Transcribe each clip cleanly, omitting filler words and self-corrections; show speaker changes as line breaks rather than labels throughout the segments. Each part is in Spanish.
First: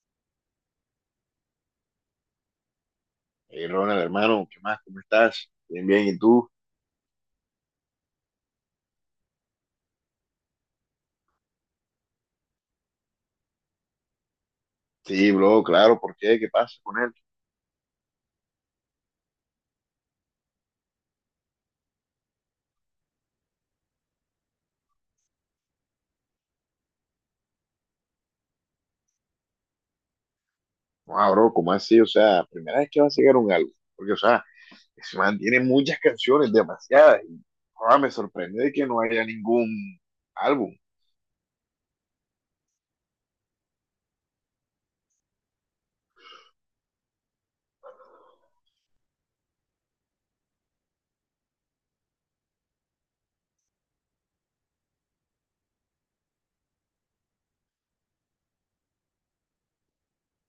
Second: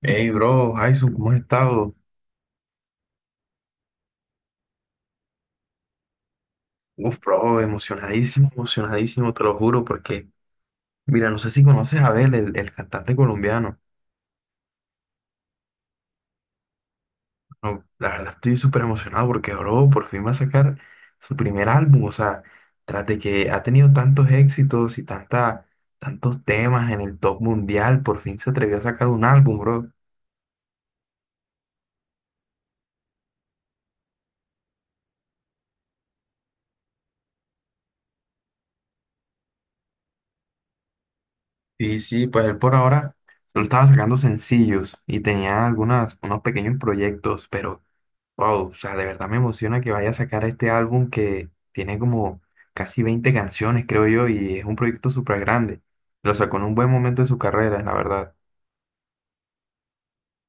Hey, bro, Jason, ¿cómo has estado?
Hey, Ronald, hermano, ¿qué más? ¿Cómo estás? Bien, bien, ¿y tú?
Uf, bro, emocionadísimo, emocionadísimo, te lo juro, porque, mira, no sé si conoces a Abel, el cantante colombiano.
Sí, bro, claro, ¿por qué? ¿Qué pasa con él?
No, la verdad estoy súper emocionado porque, bro, por fin va a sacar su primer álbum, o sea, tras de que ha tenido tantos éxitos y tantos temas en el top mundial, por fin se atrevió a sacar un álbum, bro.
No, bro, ¿cómo así? O sea, primera vez que va a sacar un álbum, porque, o sea, ese man tiene muchas canciones, demasiadas, y joda, me sorprende de que no haya ningún álbum.
Y sí, pues él por ahora solo estaba sacando sencillos y tenía unos pequeños proyectos, pero... Wow, o sea, de verdad me emociona que vaya a sacar este álbum que tiene como casi 20 canciones, creo yo, y es un proyecto súper grande. Lo sacó en un buen momento de su carrera, la verdad.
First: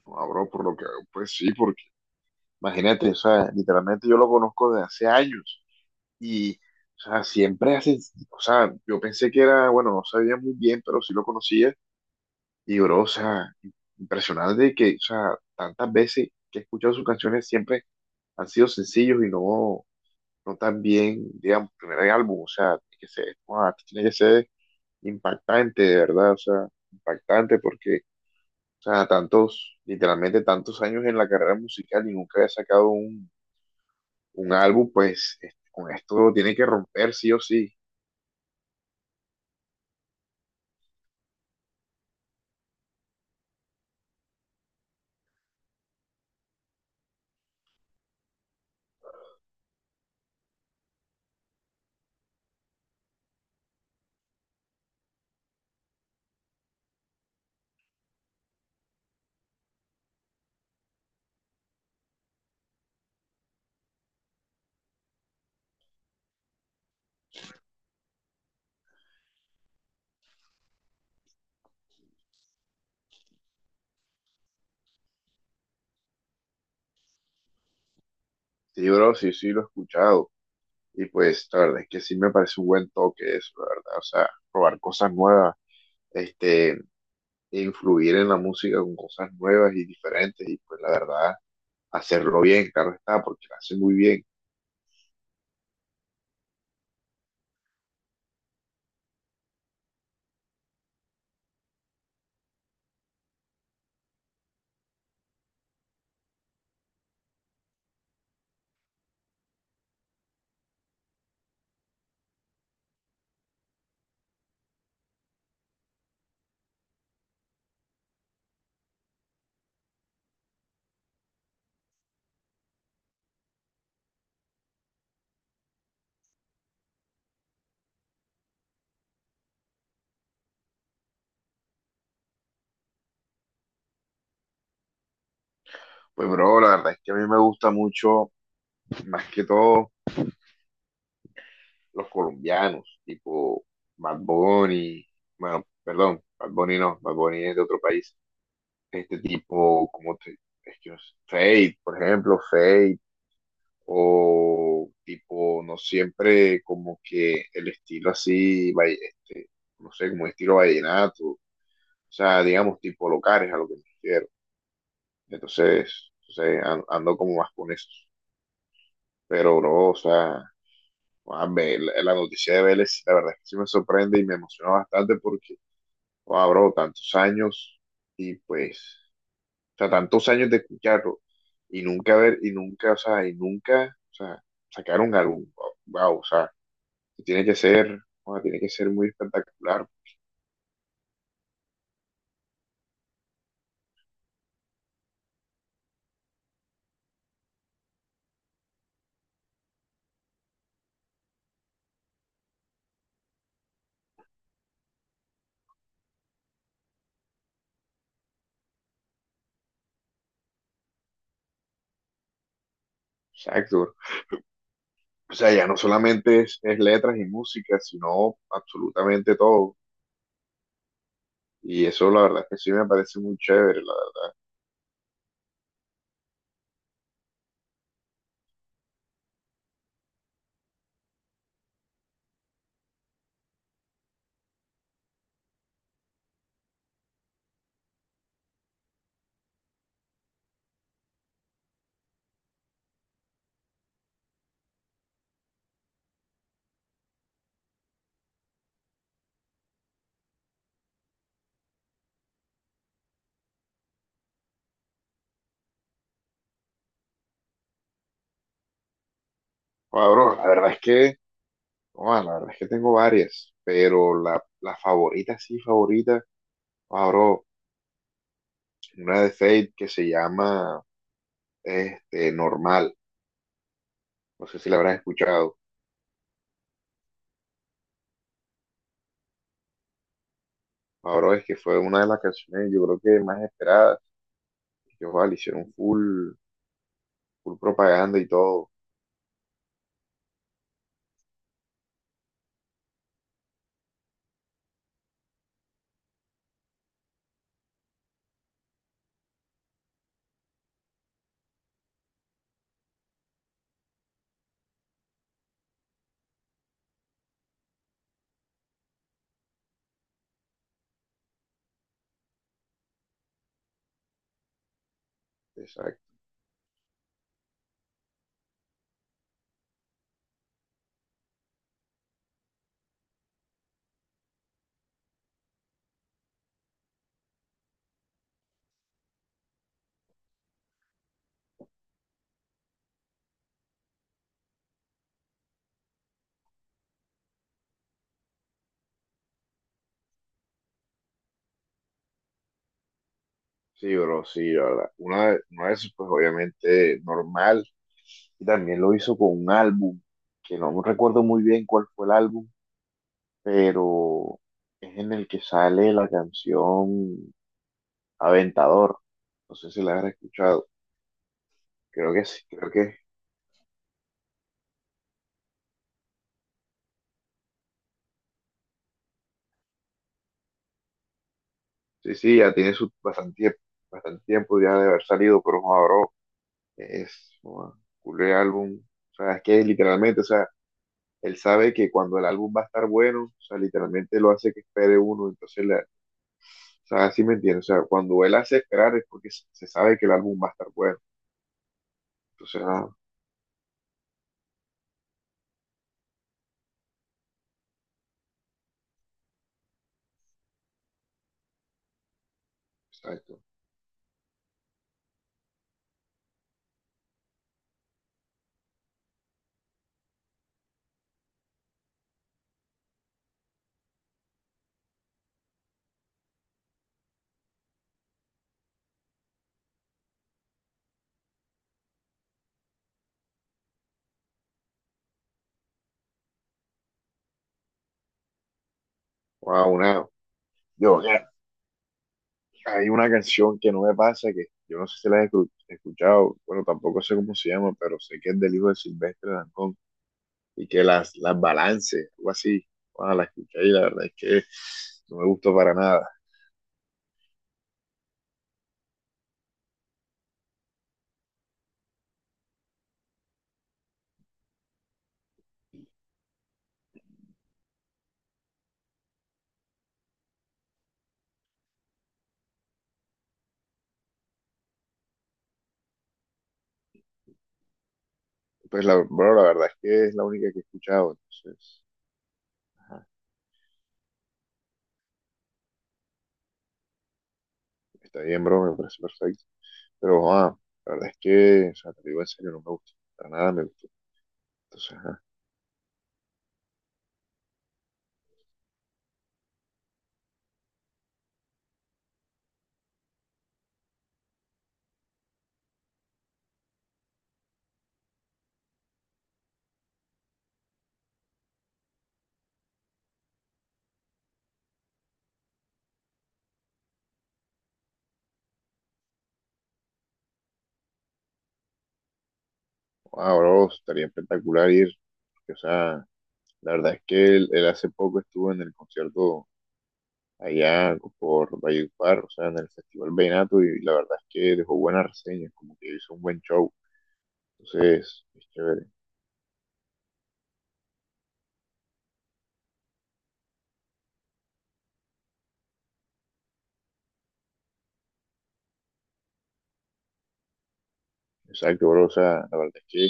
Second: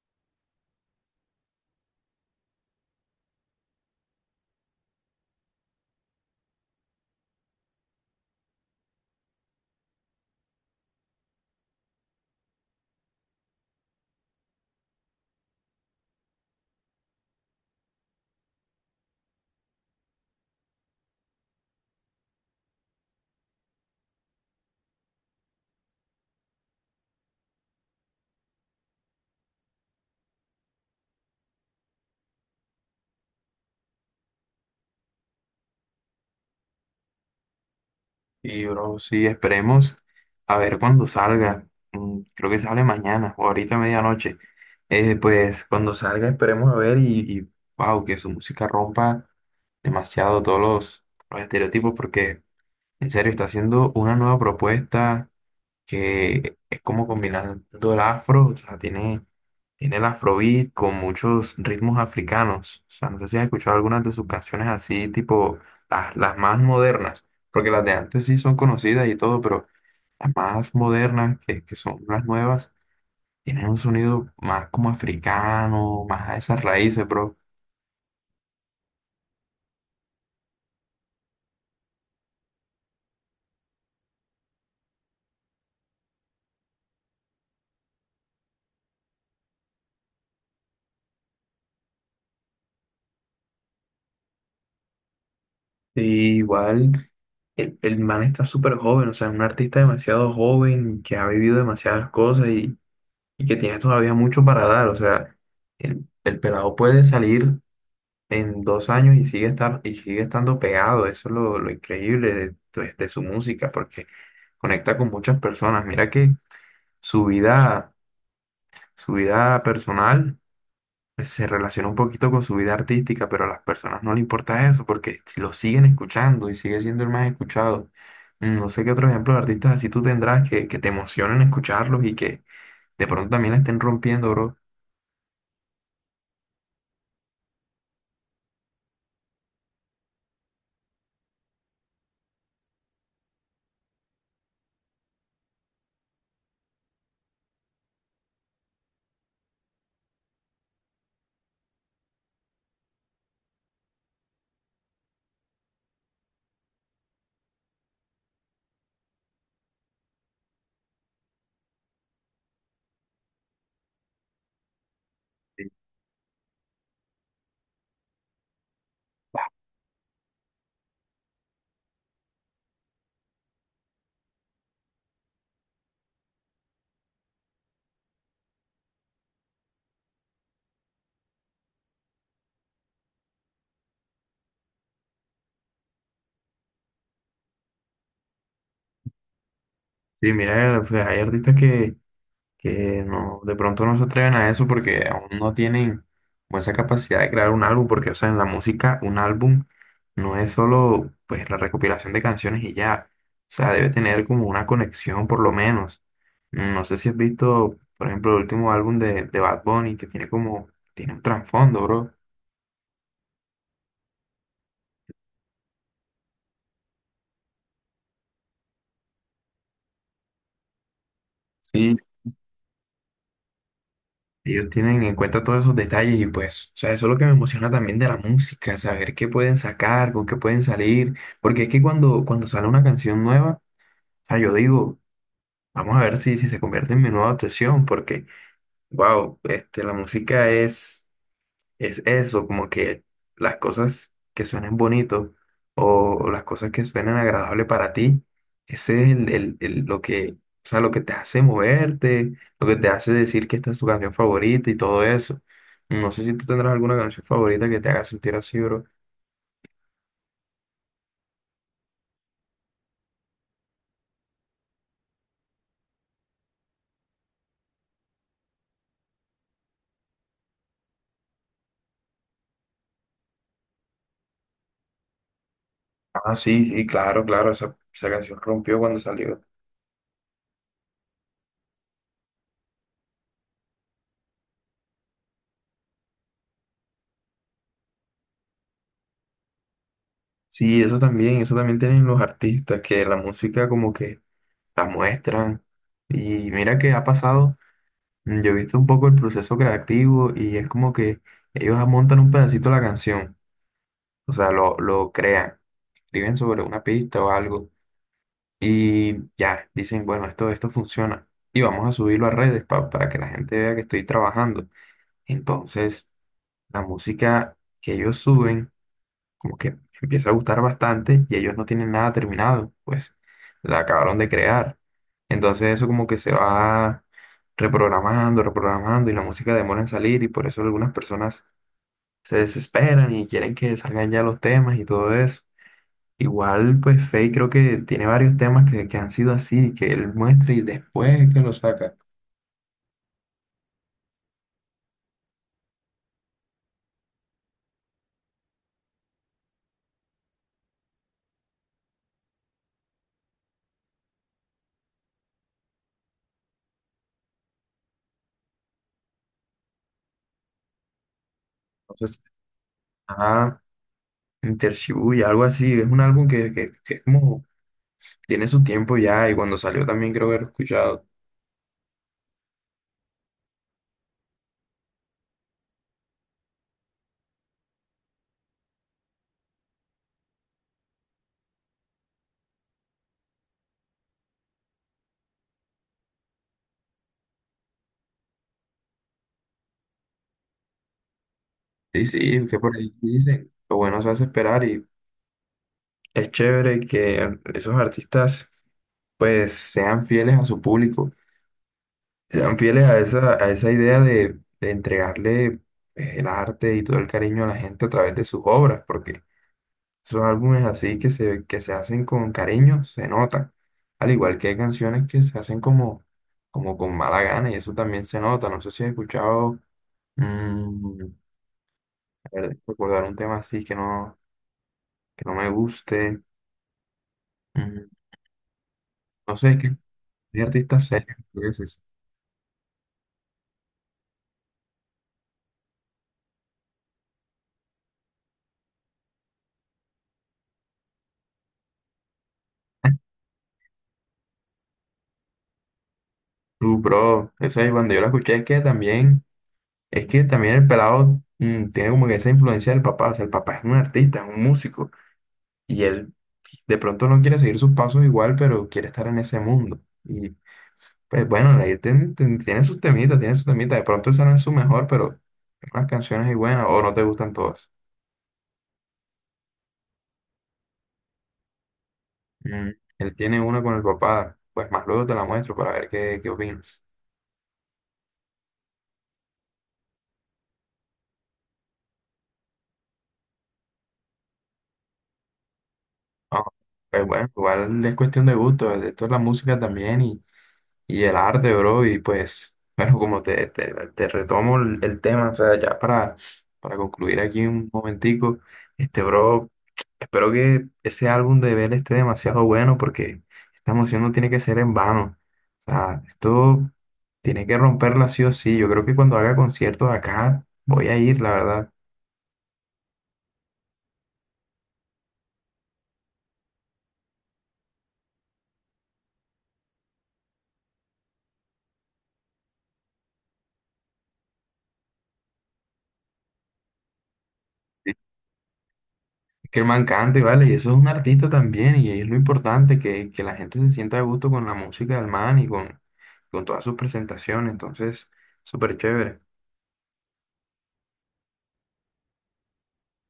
No, bro, por lo que, pues sí, porque, imagínate, o sea, literalmente yo lo conozco desde hace años, y, o sea, siempre hace, o sea, yo pensé que era, bueno, no sabía muy bien, pero sí lo conocía. Y bro, o sea, impresionante que, o sea, tantas veces que he escuchado sus canciones siempre han sido sencillos y no, no tan bien, digamos, primer álbum, o sea, tiene que ser, guau, tiene que ser impactante, de verdad, o sea, impactante porque, o sea, tantos, literalmente tantos años en la carrera musical y nunca había sacado un álbum, pues este, con esto tiene que romper sí o sí.
Y, bro, sí, esperemos a ver cuándo salga. Creo que sale mañana o ahorita a medianoche. Pues cuando salga esperemos a ver y, wow, que su música rompa demasiado todos los estereotipos porque en serio está haciendo una nueva propuesta que es como combinando el afro, o sea, tiene el afrobeat con muchos ritmos africanos. O sea, no sé si has escuchado algunas de sus canciones así, tipo las más modernas, porque las de antes sí son conocidas y todo, pero las más modernas, que son las nuevas, tienen un sonido más como africano, más a esas raíces, bro.
Sí, bro, sí, sí, lo he escuchado. Y pues, la verdad es que sí me parece un buen toque eso, la verdad, o sea, probar cosas nuevas este, influir en la música con cosas nuevas y diferentes y pues la verdad, hacerlo bien, claro está, porque lo hace muy bien.
Y igual el man está súper joven, o sea, es un artista demasiado joven que ha vivido demasiadas cosas y que tiene todavía mucho para dar. O sea, el pelado puede salir en 2 años y sigue estando pegado. Eso es lo increíble de su música, porque conecta con muchas personas. Mira que su vida, su vida personal pues, se relaciona un poquito con su vida artística, pero a las personas no le importa eso, porque si lo siguen escuchando y sigue siendo el más escuchado. No sé qué otro ejemplo de artistas así tú tendrás que te emocionen escucharlos y que de pronto también la estén rompiendo, bro.
Pues bro, la verdad es que a mí me gusta mucho, más que todo, los colombianos, tipo Bad Bunny, bueno, perdón, Bad Bunny no, Bad Bunny es de otro país, este tipo, como te, es que no sé, Fate, por ejemplo, Fate, o tipo, no siempre como que el estilo así, este, no sé, como estilo vallenato. O sea, digamos, tipo locales a lo que me refiero. Entonces, o sea, ando como más con eso. Pero, bro, o sea, la noticia de Vélez, la verdad es que sí me sorprende y me emociona bastante porque, wow, bro, tantos años y pues, o sea, tantos años de escucharlo y nunca ver, y nunca, o sea, y nunca, o sea, sacar un álbum, wow, o sea, que tiene que ser, wow, tiene que ser muy espectacular.
Sí, mira, pues hay artistas que no, de pronto no se atreven a eso porque aún no tienen como esa capacidad de crear un álbum, porque, o sea, en la música un álbum no es solo pues la recopilación de canciones y ya, o sea, debe tener como una conexión por lo menos. No sé si has visto, por ejemplo, el último álbum de Bad Bunny que tiene tiene un trasfondo, bro.
Exacto. O sea, ya no solamente es letras y música, sino absolutamente todo. Y
Sí,
eso la verdad es que sí me parece muy chévere. La,
ellos tienen en cuenta todos esos detalles y pues, o sea, eso es lo que me emociona también de la música, saber qué pueden sacar, con qué pueden salir, porque es que cuando sale una canción nueva, o sea, yo digo, vamos a ver si se convierte en mi nueva obsesión, porque, wow, este, la música es... Es eso, como que las cosas que suenen bonitos o las cosas que suenen agradables para ti, ese es lo que, o sea, lo que te hace moverte, lo que te hace decir que esta es tu canción favorita y todo eso. No sé si tú tendrás alguna canción favorita que te haga sentir así, bro.
Bro, la verdad es que, la verdad es que tengo varias, pero la favorita, sí, favorita, bro, una de Fate que se llama este, Normal. No sé si la habrás escuchado.
Ah, sí, sí, claro, claro, esa canción rompió cuando salió.
Ah, bro, es que fue una de las canciones, yo creo que más esperadas. Que ojalá, le hicieron full, full propaganda y todo.
Sí, eso también tienen los artistas, que la música como que la muestran. Y mira que ha pasado. Yo he visto un poco el proceso creativo y es como que ellos montan un pedacito de la canción, o sea, lo crean, escriben sobre una pista o algo y ya, dicen, bueno, esto funciona y vamos a subirlo a redes para que la gente vea que estoy trabajando.
Esa
Entonces, la música que ellos suben como que empieza a gustar bastante y ellos no tienen nada terminado, pues la acabaron de crear. Entonces eso como que se va reprogramando, reprogramando y la música demora en salir y por eso algunas personas se desesperan y quieren que salgan ya los temas y todo eso. Igual pues Faye creo que tiene varios temas que han sido así, que él muestra y después es que lo saca.
sí, bro, sí, la verdad. Una, una vez, pues obviamente normal. Y también lo hizo con un álbum, que no recuerdo muy bien cuál fue el álbum, pero es en el que sale la canción Aventador. No sé si la has escuchado.
Entonces,
Creo que
ah, y algo así, es un álbum que es como tiene su tiempo ya y cuando salió también creo haber escuchado.
sí, sí, ya tiene su bastante, bastante tiempo ya de haber salido, pero joder, bro, es un álbum. O sea, es que literalmente, o sea, él sabe que cuando el álbum va a estar bueno, o sea, literalmente lo hace que espere uno, entonces, la, o sea, así me entiendes, o sea, cuando él hace esperar es porque se sabe que el álbum va a estar bueno,
Sí, sí, que
entonces,
por ahí dicen, lo bueno se hace esperar y es chévere que esos artistas pues sean fieles a su público, sean fieles a
exacto,
a esa idea de entregarle pues, el arte y todo el cariño a la gente a través de sus obras, porque esos álbumes así que se hacen con cariño se notan, al igual que hay canciones que se hacen como con mala gana y eso también se nota, no sé si has escuchado, mm, a ver, recordar un tema así que no me guste. Mm, No sé, es
wow,
que
una,
hay artistas
yo,
serios,
ya,
tú dices.
hay una canción que no me pasa, que yo no sé si la he escuchado, bueno, tampoco sé cómo se llama, pero sé que es del hijo de Silvestre Dangond, y que las balance, algo así, wow, la escuché y la verdad es que no me gustó para nada.
Bro, esa es cuando yo la escuché, es que también el pelado tiene como que esa influencia del papá, o sea, el papá es un artista, es un músico, y él de pronto no quiere seguir sus pasos igual, pero quiere estar en ese mundo. Y pues bueno, ahí tiene sus temitas, de pronto esa no es su mejor, pero unas canciones ahí buenas, o no te gustan todas.
Pues, la, bro, la verdad es que es la única que he escuchado, entonces...
Mm, Él tiene una con el papá, pues más luego te la muestro para ver qué, qué opinas.
Está bien, bro, me parece perfecto. Pero, la verdad es que, o sea, te lo digo en serio, no me gusta. Para nada me gustó. Entonces,
Ah, pues bueno, igual es cuestión de gusto, esto es la música también y el arte, bro, y pues, bueno, como te retomo el tema, o sea, ya para concluir aquí un momentico, este, bro, espero que ese álbum de Bell esté demasiado bueno porque esta emoción no tiene que ser en vano, o sea, esto tiene que romperla sí o sí, yo creo que cuando haga conciertos acá voy a ir, la verdad.
ah, bro, estaría espectacular ir. Porque, o sea, la verdad es que él hace poco estuvo en el concierto allá por Valledupar, o sea, en el Festival Vallenato, y la verdad es que dejó buenas reseñas, como que hizo un buen show. Entonces, es chévere.
Que el man cante, ¿vale? Y eso es un artista también, y es lo importante, que la gente se sienta a gusto con la música del man y con todas sus presentaciones, entonces, súper chévere.
Exacto, bro, o sea, la verdad es que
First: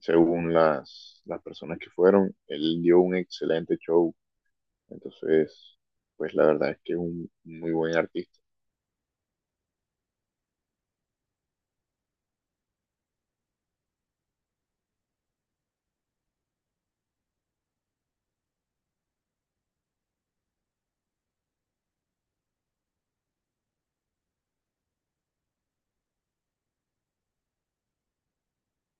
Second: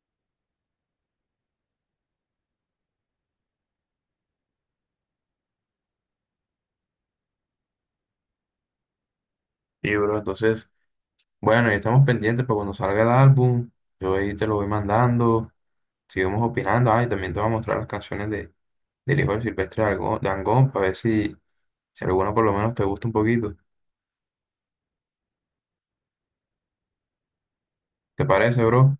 según las personas que fueron, él dio un excelente show. Entonces, pues la verdad es que es un muy buen artista.
Y, bro, entonces, bueno, ya estamos pendientes para cuando salga el álbum, yo ahí te lo voy mandando, sigamos opinando, y también te voy a mostrar las canciones del hijo de Silvestre Dangond, para ver si alguna por lo menos te gusta un poquito. ¿Te parece, bro?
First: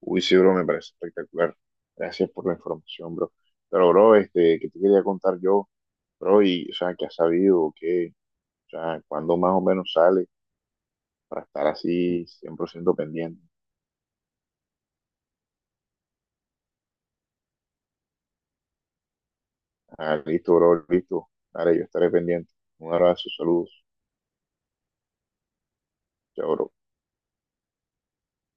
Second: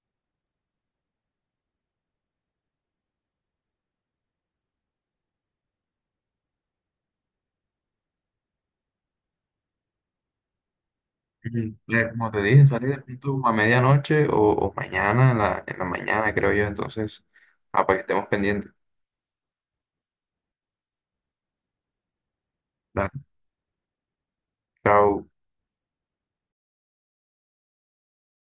Uy, sí, bro, me parece espectacular. Gracias por la información, bro. Pero, bro, este, ¿qué te quería contar yo, bro? Y, o sea, ¿qué has sabido? ¿O qué? O sea, ¿cuándo más o menos sale para estar así
Como te
cien
dije,
por
sale
ciento
de pronto
pendiente?
a medianoche o mañana, en la mañana, creo yo. Entonces, para que estemos pendientes.
Ah, listo, bro, listo. Dale, yo estaré pendiente. Un
Dale.
abrazo, saludos.
Chao.
Chao, bro.